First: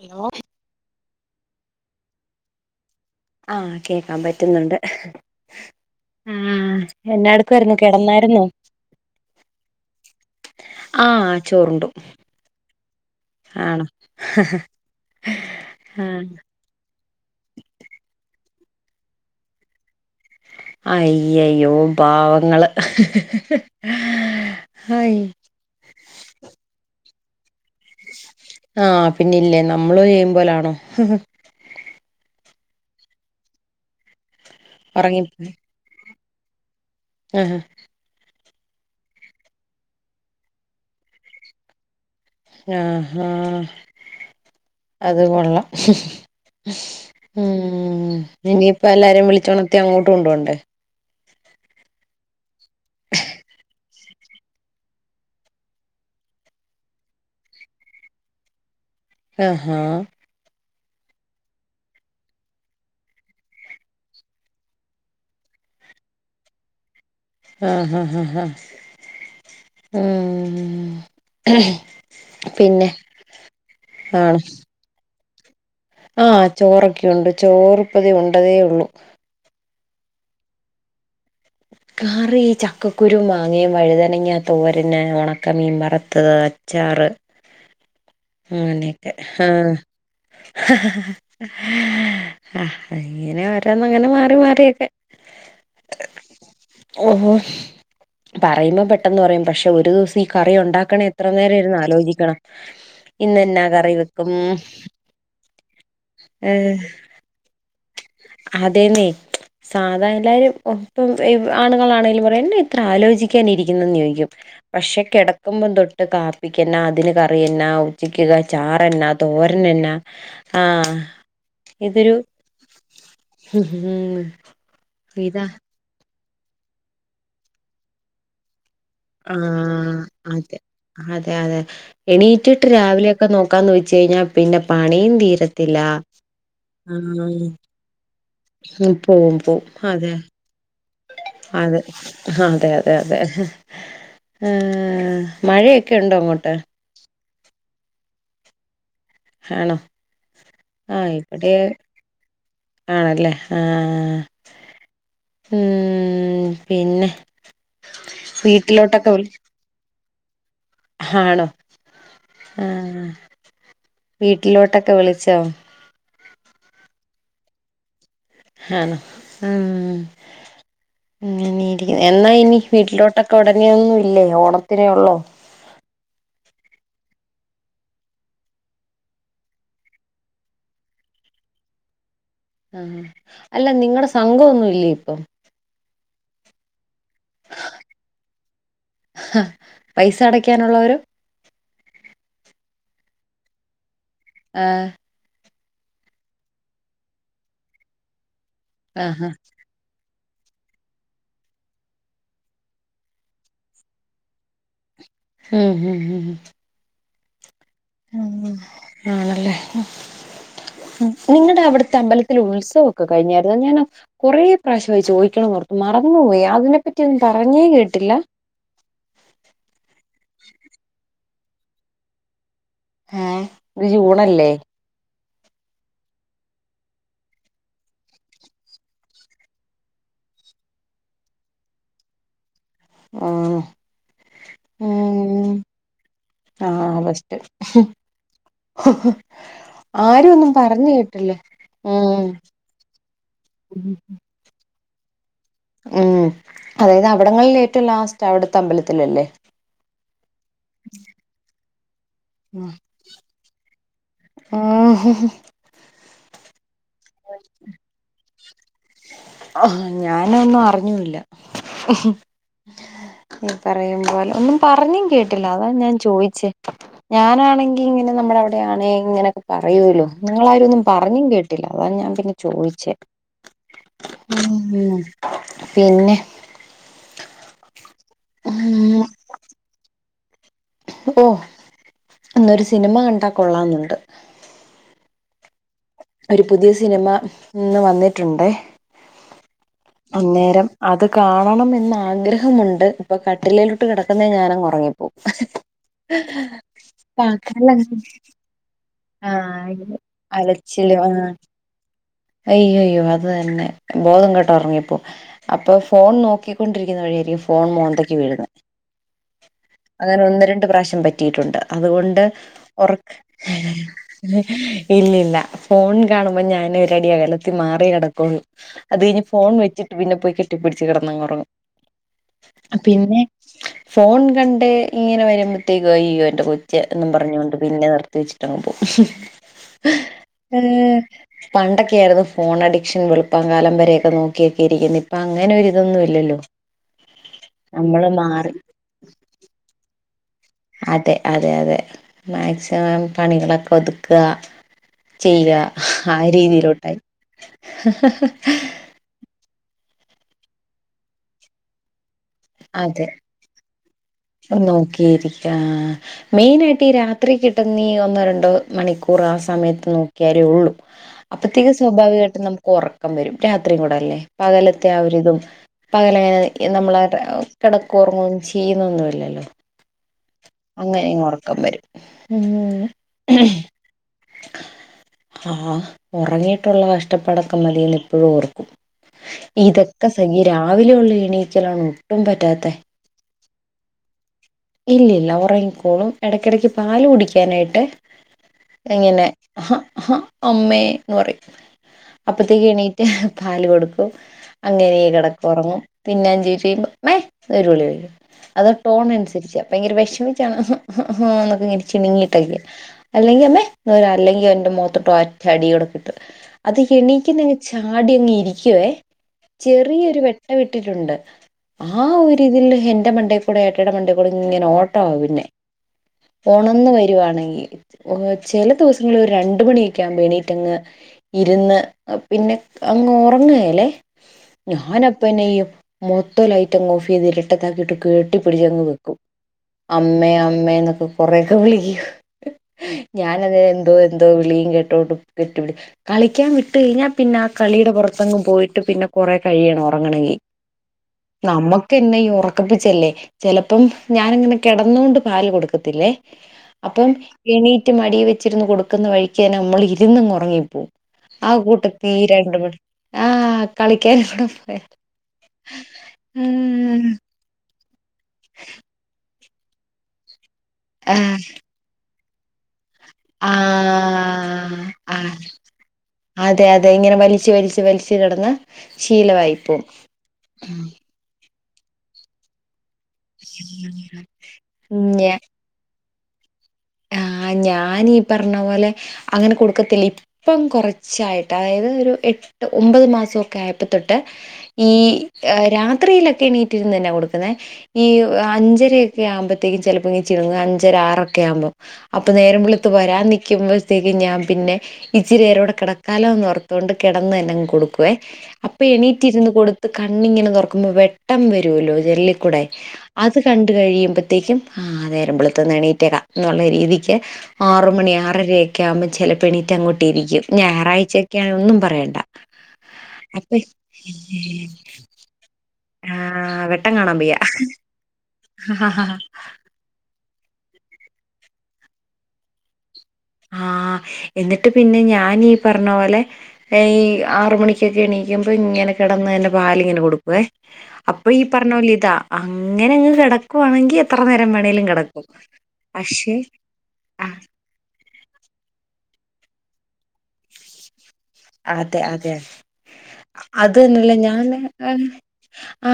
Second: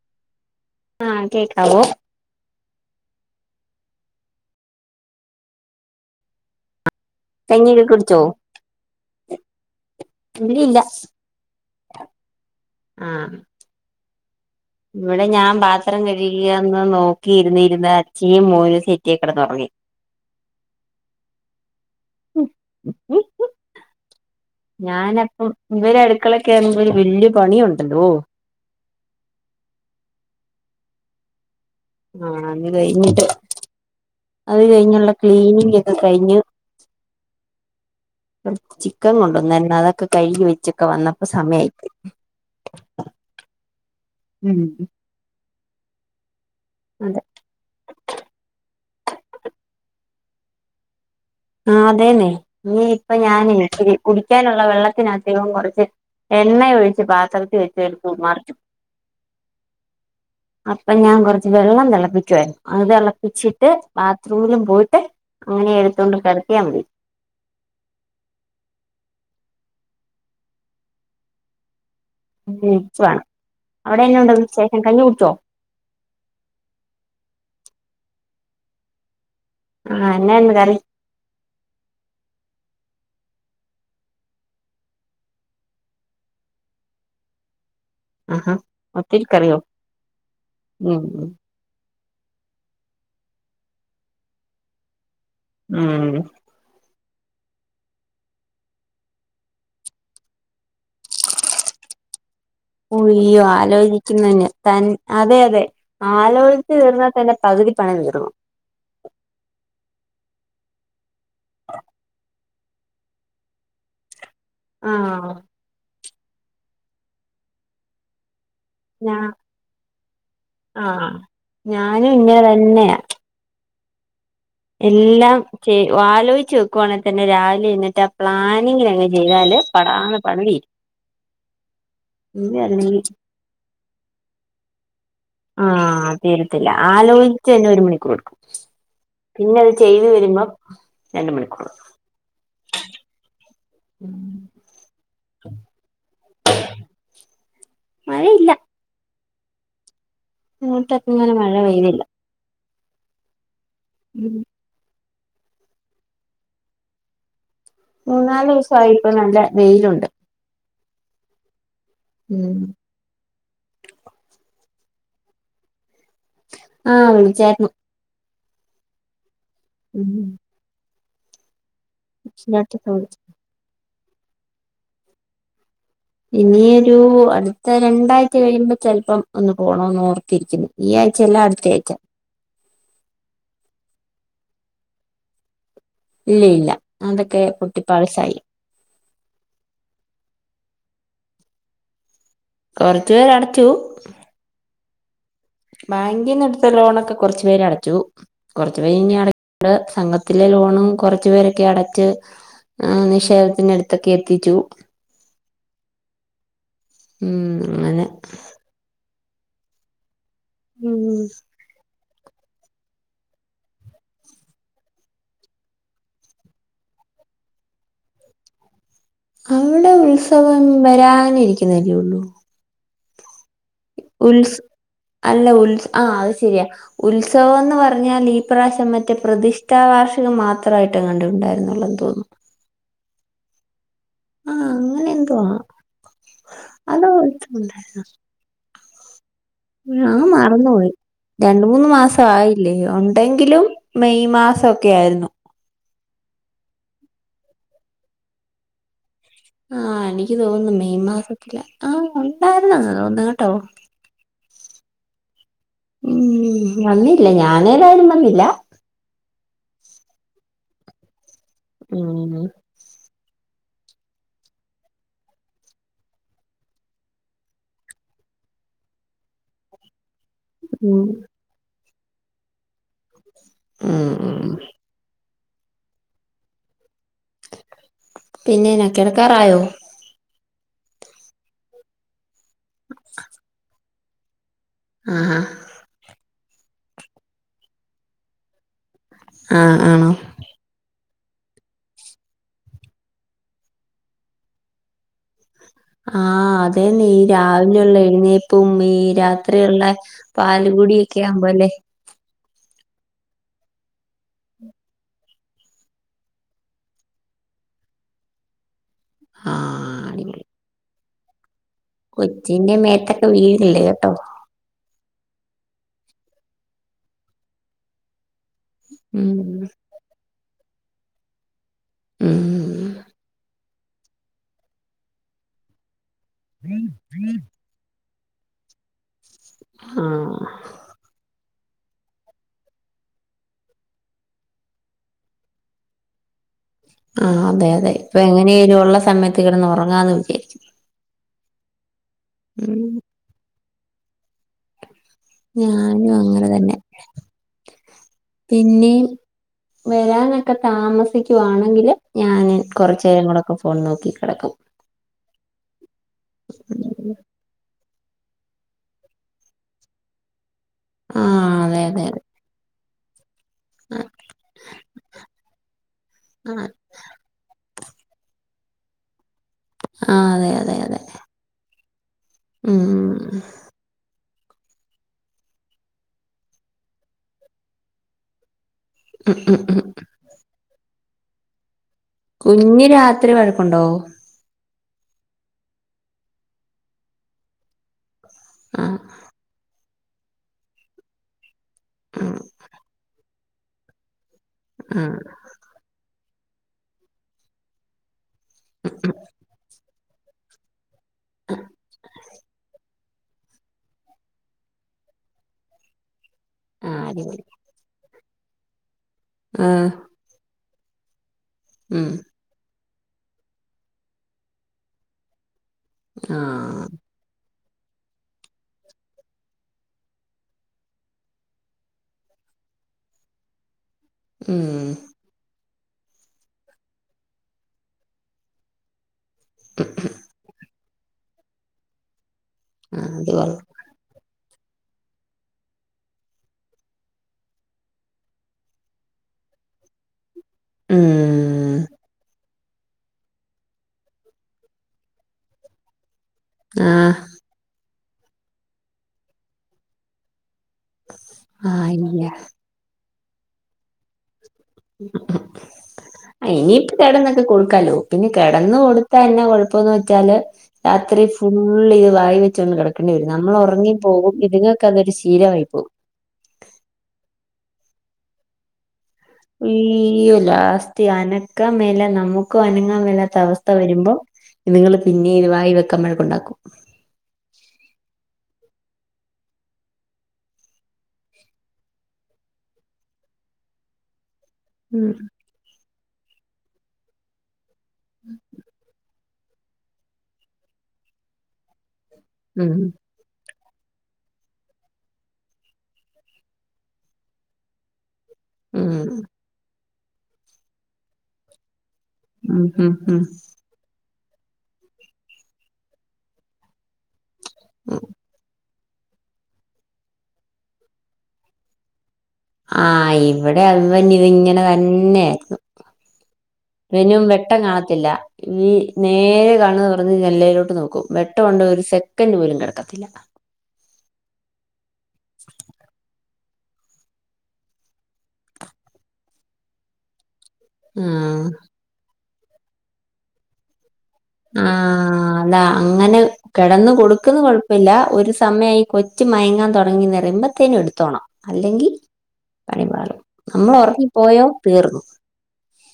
Hello ആ കേക്കാവോ ആ കേക്കാൻ പറ്റുന്നുണ്ട് ആഹ് എന്ന എടുക്കായിരുന്നു കഞ്ഞിയൊക്കെ കുടിച്ചോ കിടന്നായിരുന്നൊ ഇല്ലില്ല ആ ചോറുണ്ടു ആഹ് ആണ്‌ ഇവിടെ ഞാൻ പാത്രം കഴികുക ഇങ്ങനെ നോക്കി ഇരുന്നിരുന്ന് അച്ചിയും മോനും സെറ്റി കിടന്നുറങ്ങി അയ്യയ്യോ പാവങ്ങൾ അയി ഇവരെ അടുക്കളേ കേറുമ്പോൾ ഒരു വല്യ പണി ഉണ്ടല്ലോ ആ പിന്നെല്ലേ നമ്മള് ചെയ്യുമ്പോലാണോ ആ അത് കഴിഞ്ഞിട്ട് അത് കഴിഞ്ഞുള്ള ക്ലീനിങ് ഒക്കെ കഴിഞ്ഞ് അ ആഹ് ചിക്കൻ കൊണ്ടൊർന്നു അതൊക്കെ കഴുകി വെച്ചൊക്കെ വന്നപ്പോ സമയ ആയി ആഹ അത് കൊള്ളാം അതെ ഉം ഇനിയിപ്പ എല്ലാരേയും വിളിച്ചുണത്തി അങ്ങോട്ട് കൊണ്ട് പോണ്ടേ ആ അതേന്നെ നീ ഇപ്പൊ ഞാന് കുടിക്കാനുള്ള വെള്ളത്തിനതികവും കുറച്ച് എണ്ണ ഒഴിച്ച് പാത്രത്തിൽ വെച്ച് ഇരുന്നു മറിച്ചു ആഹാ അപ്പൊ ഞാൻ കുറച്ച് വെള്ളം തിളപ്പിക്കുവായിരുന്നു അത് തിളപ്പിച്ചിട്ട് ബാത്റൂമിലും പോയിട്ട് അങ്ങനെ എടുത്തൊണ്ട് കിടത്തിയാ മതി ആഹാ ഹ ഹാ ഉം പിന്നെ അവിടെ എന്നാ ഉണ്ട് വിശേഷം കഞ്ഞി കുടിച്ചുവോ ആ ചോറൊക്കെയുണ്ട് ചോറുപ്പതേ ഉണ്ടതേ ഉള്ളൂ ആഹ് എന്നാ ഇന്ന് കറി കറി ചക്കക്കുരുമാങ്ങയും വഴ്തനങ്ങാ തോരന് ഒണക്കമീൻ വറ്ത്തത്. അച്ചാറ് ആഹാ അങ്ങനെയൊക്കെ ഒത്തിരി കറിയോ ഉം ആഹ് ആഹ് അങ്ങനെ ഓരോന്ന് അങ്ങനെ മാറി മാറിയൊക്കെ ഉം ഓഹോ പറയുമ്പ പെട്ടെന്ന് പറയും പക്ഷെ ഒരു ദിവസം ഈ കറി ഒണ്ടാക്കണേ എത്ര നേരയിര്ന്ന് ആലോചിക്കണം. അയ്യോ ഇന്നെന്നാ കറി വെക്കും ആലോചിക്കുന്നന് തൻ അതെ അതെ ആലോചിച്ച് തീർന്നാ തന്നെ പകുതിപ്പണിതീരും. അതെന്നെ സാധായെല്ലാരും ഇപ്പം ഇ ആണുങ്ങളാണെലും പറയും എന്നാ ഇത്ര ആലോചിക്കാനിരിക്കുന്നത് ചോദിക്കും പക്ഷെ ആഹ് കെടക്ക്‌മ്പതൊ ന്ന് കാപ്പിക്കെന്നാ അതിന് കറിയെന്നാ ഉച്ചക്ക് ക ചാറെന്നാ ഞാ തോരൻനെന്നാ ആഹ് ഇതൊരു ഇങ്ങനെതന്നെയാ ഉം എല്ലാം ചെ ആലോയിച്ച് വെക്കുവാണെതന്നെ രാവിലെ എഴുന്നേറ്റ് ആ പ്ലാനിങ്ങിലങ്ങ് ചെയ്താല് ആഹ് പടാന്ന് പണി അതെ തീരും അതെ അതെ ഇനി എണീറ്റിട്ട് അല്ലെങ്കിൽ രാവിലെയൊക്കെ നോ ക്കാന്ന് വച്ച്കഴിഞ്ഞാ പിന്നെ പണിയും തീര ആഹ് തീരത്തില്ല ആലോചിച്ച് തന്നെ ഒരു മണിക്കൂറെടുക്കും. പിന്നെ അത് ചെയ്ത് വര്മ്പം അത് അതെ അതെ അതെ ആഹ് മഴയൊക്കെ ഒണ്ടോ അങ്ങോട്ട്? മഴയില്ല. ആണോ ഇങ്ങോട്ടൊക്കെ ആഹ് ഇങ്ങനെ ഇവ്ടെ മഴ പെയ്തില്ല ആണല്ലേ ആഹ്. ആഹ് ഉം പിന്നെ മൂന്നാലെവസായി വീട്ടിലോട്ടൊക്കെ ഇപ്പ നല്ല വെയിലൊണ്ട്. ഹാണോ ഉം ആഹ് വീട്ടിലോട്ടൊക്കെ വിളിച്ചോ? ആഹ് വിളിച്ചാര്ന്നു. ഹാണോ ഉം അങ്ങനെയിരിക്ക്‌ എന്നായിനി വീട്ടിലോട്ട്? പ്പഒടനെയൊന്നുംയില്ലേ? ഓണത്തിനേ ഒള്ളോ? ഇനിയൊരു അട്ത്ത രണ്ടാഴ്ച്ച കഴിയുമ്പ ചെലപ്പം ഒന്ന് പോണംന്ന്ഓർത്തിരിക്കുന്നു. ഈ ആഴ്ച്ചയല്ല അട്ത്തെയാഴ്ച്ചേ. ആഹ് അല്ല നിങ്ങടെ സംഘം ഒന്നുംയില്ലേ ഇപ്പം? ഇല്ല ഇല്ല അതൊക്കെ പൊട്ടിപാളീസായി. പൈസ അടക്കാനൊള്ളവരൊ? കൊറച്ച്പേരടച്ചു ആഹ്. ബാങ്കിന്ന് എട്ത്ത ലോണൊക്കെ കൊറച്ചുപേരടച്ചു കൊറച്ചുപേര് യിനിഅട ആഹ് ണ്ട് സംഘത്തിലെ ലോണും കൊറച്ച്പേരൊക്കെയടച്ച് ആഹ് നിഷേപത്തിന്റെ അട്ത്തൊക്കെയെത്തിച്ചു. - ഉം ഉം ഉം ഉം. ഉം ങ്ങനെ. ഉം ആണല്ലേ ഉം നിങ്ങടെ അവ്ട്ത്തെ അമ്പല ത്തിൽ ഉത്സവൊക്കെ കഴിഞാര്ന്നോ ഞാനാ കൊറേ പ്രാവശ്യവായി ചോയിക്കണോന്നോർത്തു മറന്ന്പോയി അതിനെപ്പറ്റി ഒന്നും പറഞ്ഞേകേട്ടില്ല. അവിടെ ഉത്സവം വരാനിരിക്ക്ന്നല്ലേഒള്ളൂ ‌ ഏഹ്. ഇത് ജൂണല്ലേ ഉൽസ് അല്ല ഉൽസ് ആഹ് അത്ശെരിയാ ഉത്സവോന്ന് പറഞ്ഞാൽ ഈ പ്രാവശ്യം മറ്റേ പ്രതിഷ്ഠാ വാർഷികം മാത്രായി ട്ടങ്ങാണ്ട് ഉണ്ടായിരുന്നുള്ളെന്ന് തോന്നുന്നു. ആ‌ന്നോ ആ അങ്ങനെ എന്തുവാ ഉം ആഹ്‌ അതോ ബെസ്റ്റ് ഉത്സവമുണ്ടായിരുന്നു. ഞാൻ ആരും ഒന്നും പറഞ്ഞ് മറന്നുപോയി കേട്ട് രണ്ട് മൂന്ന് മാസവായില്ലേ ഒണ്ടെങ്കിലും മെയ് മാസോക്കെ ആരുന്നു ഉം അതായത് അവിടങ്ങളിൽ ഏറ്റോം ലാസ്റ്റവിടുത്തെ അമ്പലത്തിലല്ലേ? ആഹ്‌ എനിക്ക് തോന്നു മെയ് മാസത്തില ആഹ്‌ ആഹ്- ഉം വന്നില്ല ഞാനേതായാലും വന്നില്ല. ആഹ് ഞാനൊന്നും അറിഞ്ഞൂല്ല. ഉം ഈ പറയുമ്പോലെ ഒന്നും പറഞ്ഞും കേട്ടില്ല അതാ ഞാൻ ചോയിച്ചേ. ഞാനാണെങ്കി ഇങ്ങന നമ്മട അവിടെ ആണേ ഇങ്ങനൊക്കെ പറയോല്ലോ നിങ്ങളാരും ഒന്നും ഉം പറഞ്ഞും കേട്ടില്ല അതാ ഞാൻ പിന്നെ ചോയിച്ചേ. ഉം. ഉം പിന്നെ? പിന്നെ ഞാൻ ഉം കെടക്കാറായോ? ഓ ഇന്നൊരു സിനിമ കണ്ടാ കൊള്ളാന്നൊണ്ട് ആഹ്‌ ഒരു പുതിയ സിനിമ ഇന്ന് വന്നിട്ടൊണ്ടേ ആഹ്‌ ആഹ്‌ അന്നേരം അത് കാണണംന്ന് ആഗ്രഹമുണ്ട് ഇപ്പൊ കട്ടിലിലേലോട്ട് കെടക്കുന്നേ ഞാനങ്ങ് ഒറങ്ങും ആഹ്‌ അതേന്നെ ഈ പകലങ്ങ് രാവിലെയൊള്ള എഴുന്നേ പൂം ഈ രാത്രിയിള്ള ആഹ് അലച്ചില് പാലുകുടീക്കെ ആഹ് ആവുമ്പോ അല്ലേ അയ്യയ്യോ അത് തന്നെ ബോധം കേട്ട് ഒറങ്ങിപ്പോം അപ്പൊ ഫോൺ നോക്കിക്കൊണ്ടിരിക്കുന്ന വഴിയാരിക്കും ഫോൺ മോന്തയ്ക്ക് വീഴുന്നെ ആഹ് അങ്ങനെ അടിപൊളി ഒന്ന് രണ്ട് പ്രാവശ്യം പറ്റിയിട്ടൊണ്ട് അതുകൊണ്ട് കൊച്ചിന്റെ ഒറ മേത്തൊക്കെ ഏഹ് വീഴില്ലേ കേട്ടോ ഇല്ലില്ല ഫോൺ കാണുമ്പോ ഞാനൊരടി അകലത്തി മാറിയെ കെടക്കോള്ളൂ അത് കഴിഞ്ഞ് ഉം ഫോൺ വെച്ചിട്ട് പിന്നെ പോയി കെട്ടിപ്പിടിച്ച് കെടന്നങ്ങുറങ്ങും ഉം പിന്നെ ഫോൺ കണ്ട് ഇങ്ങനെ വരുമ്പ എന്റെ കൊച്ച് എന്നും പറഞ്ഞോണ്ട് പിന്നെ നിർത്തി വെച്ചിട്ടങ് പോം ആഹ് ഏഹ് പണ്ടക്കെയാരുന്നു ഫോൺ അഡിക്ഷൻ വെളുപ്പാം കാലം വരേക്ക നോക്കിയക്കെ ഇരിക്കുന്ന് ഇപ്പ അങ്ങനെ ഒര് ഇതൊന്നും ഇല്ലല്ലോ ആഹ്‌ അതെ അതെ നമ്മള് ഇപ്പ മാറി എങ്ങനേലും ഒള്ള സമയത്ത് കെടന്ന് ഒറങ്ങാന്ന് വിചാരിക്കും അതെ അതെ അതെ ഉം മാക്സിമം പണികളൊക്ക ഒതുക്കാ ചെയ്യാ ഞാനും ആ അങ്ങനെ തന്നെ രീതിയിലോട്ടായി നീൻ വരാനൊക്ക താമസിക്കുവാണെങ്കില് ഞാന് കൊറച്ച് നേരം കൂടൊക്ക ഫോൺ നോക്കി കെടക്കും നോക്കിയരിക്കും അഹ് മെയിനായിട്ട് ഈ രാത്രി കിട്ടുന്നീ ഒന്നോ രണ്ടോ മണിക്കൂറ് ആ സമയത്ത് നോക്കിയാലേ ഉള്ളു ആഹ് അപ്പത്തേക്ക് അതെ അതെ അതെ സ്വാഭാവികായിട്ടും നമുക്ക് ഒറ ക്കം വരും രാത്രിയും കൂടല്ലേ പകലത്തെ ആ ഒരിതും പകലങ്ങനെ ഇ ആഹ് നമ്മള് കേടക്കോം ഒറങ്ങോ ഒന്നും ചെയ്യുന്നൊന്നും ഇല്ലല്ലോ ആഹ് അതെ അതെ അതെ അങ്ങനെയങ്ങ് ഒറക്കം വരും ഉം മ്മ് ആഹ്‌ ഒറങ്ങീട്ടൊള്ള കഷ്ടപ്പാടക്ക മതീന്ന് ഇപ്പഴും ഓർക്കും ഉം ഉം ഉം ഇതക്കെ സഖി ഈ രാവിലെ ഒള്ള എണീക്കലാണ് പറ്റാത്തെ കുഞ്ഞ് രാത്രി വഴക്കുണ്ടോ? ഇല്ലില്ല ഉറങ്ങിക്കോളും എടക്കടക്ക് പാല് കുടിക്കാനായിട്ട്. ആഹ് എങ്ങനെ ഹ ഹ അമ്മേ ന്ന്പറിം. ആഹ് അപ്പത്തേക്ക് എണീറ്റ് പാല് കൊടുക്കും അങ്ങനെ ആഹ് കെടാ ഒറങ്ങും പിന്നെ അഞ്ച്ൻറ്റ് ഴിഞ്ഞ മ്മേ എന്ന് വിളിക്കും അത് ട്ടോൺ ന- അപ്പയ്ങ്ങരെ വേഷ്മിച്ച ഹ ഹ ഹ ന്നൊക്കെ ങ്ങനെ ചുണുങ്ങിട്ടൊക്ക. അല്ലങ്കി അമ്മേ ന്ന ലാ അല്ലങ്കിൽ എന്റെ മൊത്തോട്ട് ഒറ്റടി ഓടക്കിട്ടും അത് ആഹ് അടിപൊളി എണീക്കുന്നെ - ചാടിയങ്ങ് ഇരിക്കുവേ ആഹ് ചെറിയൊരു വേട്ടവിട്ടിട്ടുണ്ട് ആ ഉം ഒര് - ട്ടി തിൽ എന്റെ മന്റെകൂടെ ഏട്ടടെ മണ്ടെകൂടെ ങ്ങനെ ഓട്ട പിന്നെ. ആഹ് ഓണന്ന് വരുവാണങ്ങി. ഓ ചെല ദിവസങ്ങളി ലൊരണ്ട് മാനിക്കാവുമ്പോ നീറ്റങ്ങ്. ഇര്ന്ന് അ ഹ പിന്നെ അങ്ങ് ഉറങ്ങല്ലേ. ഉം ഞാനപ്പനെയും മൊത്തം ലൈറ്റഅങ് ഓഫയ്ത് ഇരട്ടത്താക്കിട്ട് കെട്ടി പിടിച്ചങ്ങ് കെ പ്പോ അമ്മേ അമ്മേ ന്നൊക്കെ കൊറേക്ക വിളികും. ഹ് ഹ് ആഹ് അത് ഞാനതേ കൊള്ളാം എന്തോ എന്തോ വിളിയും കേട്ടോണ്ട് കെട്ടിപി കളിക്കാൻ വിട്ട് കഴിഞ്ഞാ പിന്നാകളിയുടെ പുറത്തങ്ങ് പോയിട്ട് പിന്നെ കൊറ കഴിയണം ഉറങ്ങണങ്കിൽ. ഉം. നമക്കന്ന ഇ ഒറക്കിപ്പിച്ചല്ലേ ചില ഉം ഞാൻങ്ങനെ കെടന്നൊണ്ട് പാല് കൊടുക്കത്തില്ലേ ആഹ് അപ്പം- എണീറ്റ് മടി വെച്ചിരുന്ന് കൊടുക്കുന്ന വഴിക്കന്നെ മ്മൾ ഇര്ന്നങ്ങ് ഒറങ്ങിപ്പോവും. ആഹ ആഹ് കൂട്ടത്തീ ഇല്ല രണ്ട് മ ആഹ കളിക്കൻ അവിടെ പോകും അഹ ഇനീപ്പോ കെടന്ന്ട്ട് കൊടുക്കാലോ. പിന്നെ കെടന്ന് കൊടുത്താ എന്ന കുഴപ്പംന്ന് വെച്ചാല് രാത്രി ആഹ് ഫുള്ള്ത് വായി വെച്ചൊണ്ട് കിട പിന്നെ നമ്മളൊറങ്ങി പോകും ആഹ് ഇതുങ്ങൾക്കതൊരു ആഹ് ശീലയി പോവും. അതെ അതെ ഇങ്ങനെ വലിച്ച് വലിച്ച് വലിച്ച് കെടന്ന ശീലവായി പോവും. ഇയോ ലാസ്റ്റ് അനക്ക മേലെ നമുക്കും അനങ്ങാ മേല- ത്ത അവസ്ഥ വരുമ്പോ ഇത്ങ്ങൾ ഞ പിന്നെ ഇത് വായി വെക്കൻ വഴക്കുണ്ടാക്കും. ആഹ് ഞാനീ പറഞ്ഞ പോലെ അങ്ങനെ കൊടുക്കത്തില്ല. പ്പം കൊറച്ചായിട്ട് ആയത് ഒരു എട്ട് ഒമ്പത് മാസൊക്കെ ആയപ്പത്തൊട്ട്. ഈ ഉം എ രാത്രിയിലൊക്കെ ണീറ്റ്ര്ന്നന്നെ കൊട്ക്ക്ന്നേ ഈ അഞ്ചരയ രെ ആവുമ്പത്തേക്ക് ചിലപ്പോഇ ചില്ങ്ങ അഞ്ചര ആറൊക്കവുമ്പോ അപ്പൊ നേരം വള്ത്ത് വരാൻനിക്കുമ്പോ - ത്തേക്കും ഞാൻ പിന്നെ ഇച്ചിരി രേറുംകൂടെ കെടക്കാലോ ന്നോർത്ത് കെടന്നങ്ങ് കൊടുക്കുവേ. ഉം അപ്പൊ എണീറ്റ് ഇരുന്ന് കൊടുത്ത് കണ്ണിങ്ങനെ തുറക്കുമ്പോ വെട്ടം വരുല്ലോ. ജനലീകൂടെ ഉം ഉം ഉം അത് കണ്ട് കഴിയുമ്പത്തേക്കും ആഹ നേരം ബൾത്ത ന്നെണീട്ടേക്കാന്നുള്ളരീതി. ക്യ ആർ മണി ആറരയി. ക്കാ വുമ്പോ ചിലപ്പ ണീറ്റങ്ങോട്ടിരിക്കും ഞായറാഴ്ചൊക്കെയാണ് ഒന്നുംപറയണ്ട. ആഹ് ഇവടെ അത്‌ തന്നെ ഇത് ങ്ങനെ തന്നെയിരുന്നു. ആഹ് വെട്ടം കാണാൻ വനും വയ്യ വെട്ടം കാണത്തില്ല ഈ നേർ കണ് ണെ- അത് ജൻലെലേട്ട് നോക്കും വെട്ടണ്ടോ ഒരു സെക്കൻ് പോലും കെടക്കത്തില്ല. ആഹ എന്നിട്ട് പിന്നെ ഞാനീ പറഞ്ഞ പോലെ. എയ് ആർ മണിക്കൊക്കെ എണീക്കുമ്പോ ഇങ്ങനെ കിടന്നന്നെ പാൽങ്ങകൊടുക്കും. വെ അപ്പൊ ഈ ആഹ് പറഞ്ഞോ ലീതാ അങ്ങനെ അങ്ങ് കിടക്കുവാണെങ്കി- ത്ര നേരം വേണെേലും കെടക്കും ആഹ് അതാ പക്ഷെ ആഹ പ്പല്ല ഒരു സമയി കൊച്ചു മയങ്ങാൻ തുടങ്ങിന്നറിയുമ്പത്തേനും എടുത്തോണം. അല്ലെങ്കിൽ അതെ അതെ പണിപാളും നമ്മൾ അത് ഉറങ്ങിപ്പോയോ തീർന്നു. ആ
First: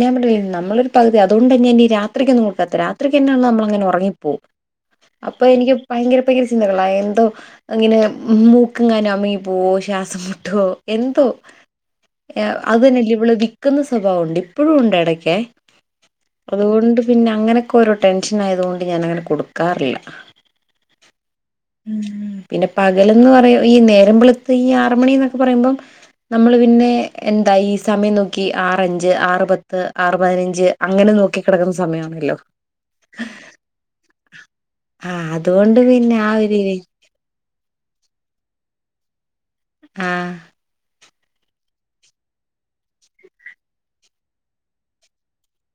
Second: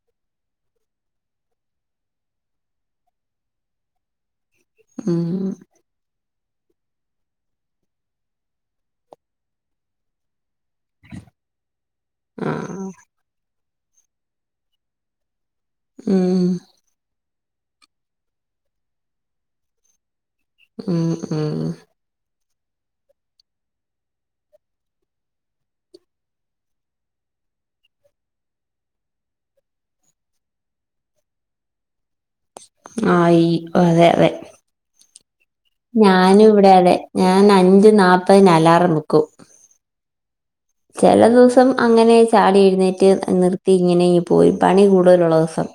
ഞ പറഞ്ഞി നമ്മളൊരു പകുതി അുതുകൊണ്ടന്നീ രാത്രി ക്കൊന്നും കൊടുക്കത്ത രാത്രിക്ക് തന്നെ നമ്മളങ്ങ ഉറങ്ങിപ്പോവും. അപ്പൊ ഉം എനികും - ഭയങ്കര പയങ്കര ചിന്തകളായി എന്തോ ഇങ്ങനെ മൂക്കങ്ങാനു അമിങ്ങി പോവോ. ഗ്യാസം മുട്ടോ എന്തോ എഹ ആഹ് അതി നല്ലി ബ്ളാകി - ക്ക്ന്ന സ്വഭാവുണ്ട് ഇപ്പഴുണ്ട് എടക്കെ ഉം അതോണ്ട്. പിന്നെ അങ്ങനെക്കെരോ ടെൻഷനായതോണ്ട് ഞാനങ്ങനെ കൊടുക്കാറില്ല. ഉം ഉം പിന്നെ പകലന്ന് പറയാം ഈ നേരമ്പളുത്ത് ഈ ആറ മണി എന്നൊക്കെ പറയുമ്പോം നമ്മൾ പിന്നെ എന്താ ഈ സമയം നോക്കി ആറഞ്ച് ആറുപത്ത് ആറുപതിനഞ്ച് അങ്ങനെ നോക്കി കിടക്കുന്ന സമയമാണല്ലോ ആഹ ഈ അതെ അതെ ആ അതുകൊണ്ട് പിന്നെ ആ ഞാനും ഒരു ഇവിടെ അടെ ഞാൻ അഞ്ച് നാൽപ്പതിന് അലാറം വക്കും ആഹ് ചെല ദിവസം അങ്ങനെ ചാടി എഴുന്നേറ്റ് നിർത്തി ഇങ്ങനെ പോയി പണി കൂടുതലുള്ള ദിവസം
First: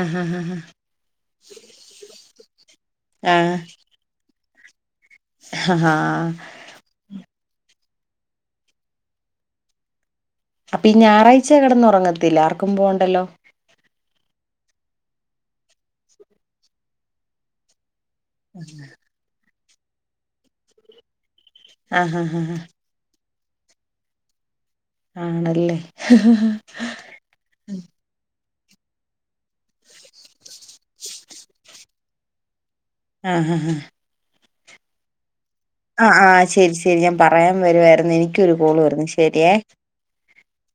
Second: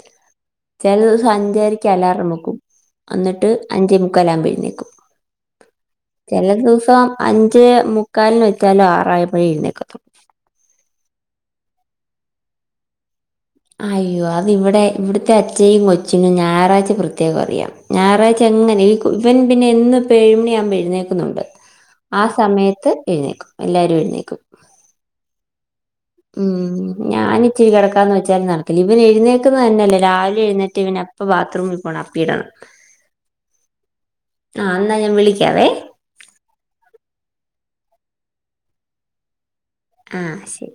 ആഹ് ആഹ് ആഹ് ആഹ് ചെല ദിവസം അഞ്ചരക്ക് അലാറം വെക്കും അന്നിട്ട് ആ അഞ്ചേ മുക്കാലാവുമ്പോ എഴുന്നേക്കും ആ ചെല ദിവസം അഞ്ചേ മുക്കാലിന് വെക്കലാ ആറായപ്പാ എഴുന്നേക്കാ അപ്പ ഈ ഞായറാഴ്ച കടന്ന് ഉറങ്ങത്തില്ല ആർക്കും പോവണ്ടല്ലോ അയ്യോ അത് ഇവിടെ ഇവിടുത്തെ അച്ചയും കൊച്ചിനും ഞായറാഴ്ച പ്രത്യേകം അറിയാം ഞായറാഴ്ച പ്പങ്ങനെ ഈ കു ഇവൻ പിന്നെ എന്നും ഇപ്പൊ എഴുമണി ആവുമ്പോ എഴുന്നേക്കുന്നുണ്ട് ആ സമയത്ത് എഴുന്നേക്കും എല്ലാരും എഴുന്നേക്കും ആണല്ലേ ഉം ഞാന് ഇച്ചിരി കെടക്കാന്ന് വെച്ചാൽ നടക്കില്ല ഇവൻ എഴുന്നേക്കുന്ന തന്നെയല്ലേ രാവിലെ എഴുന്നേറ്റ ഇവ ഇപ്പൊ ബാത്റൂമിൽ പോണം അപ്പീ ഇടണം ആഹ് ആഹ് ആഹ് ആഹ് ഇന്നാ ഞാൻ വിളിക്കാവേ ആഹ് ആഹ് ശരി ശരി ഞാൻ പറയാൻ വരുവായിരുന്നു എനിക്ക് ഒരു കോള് വരുന്നു ശരിയേ ആഹ് ശരി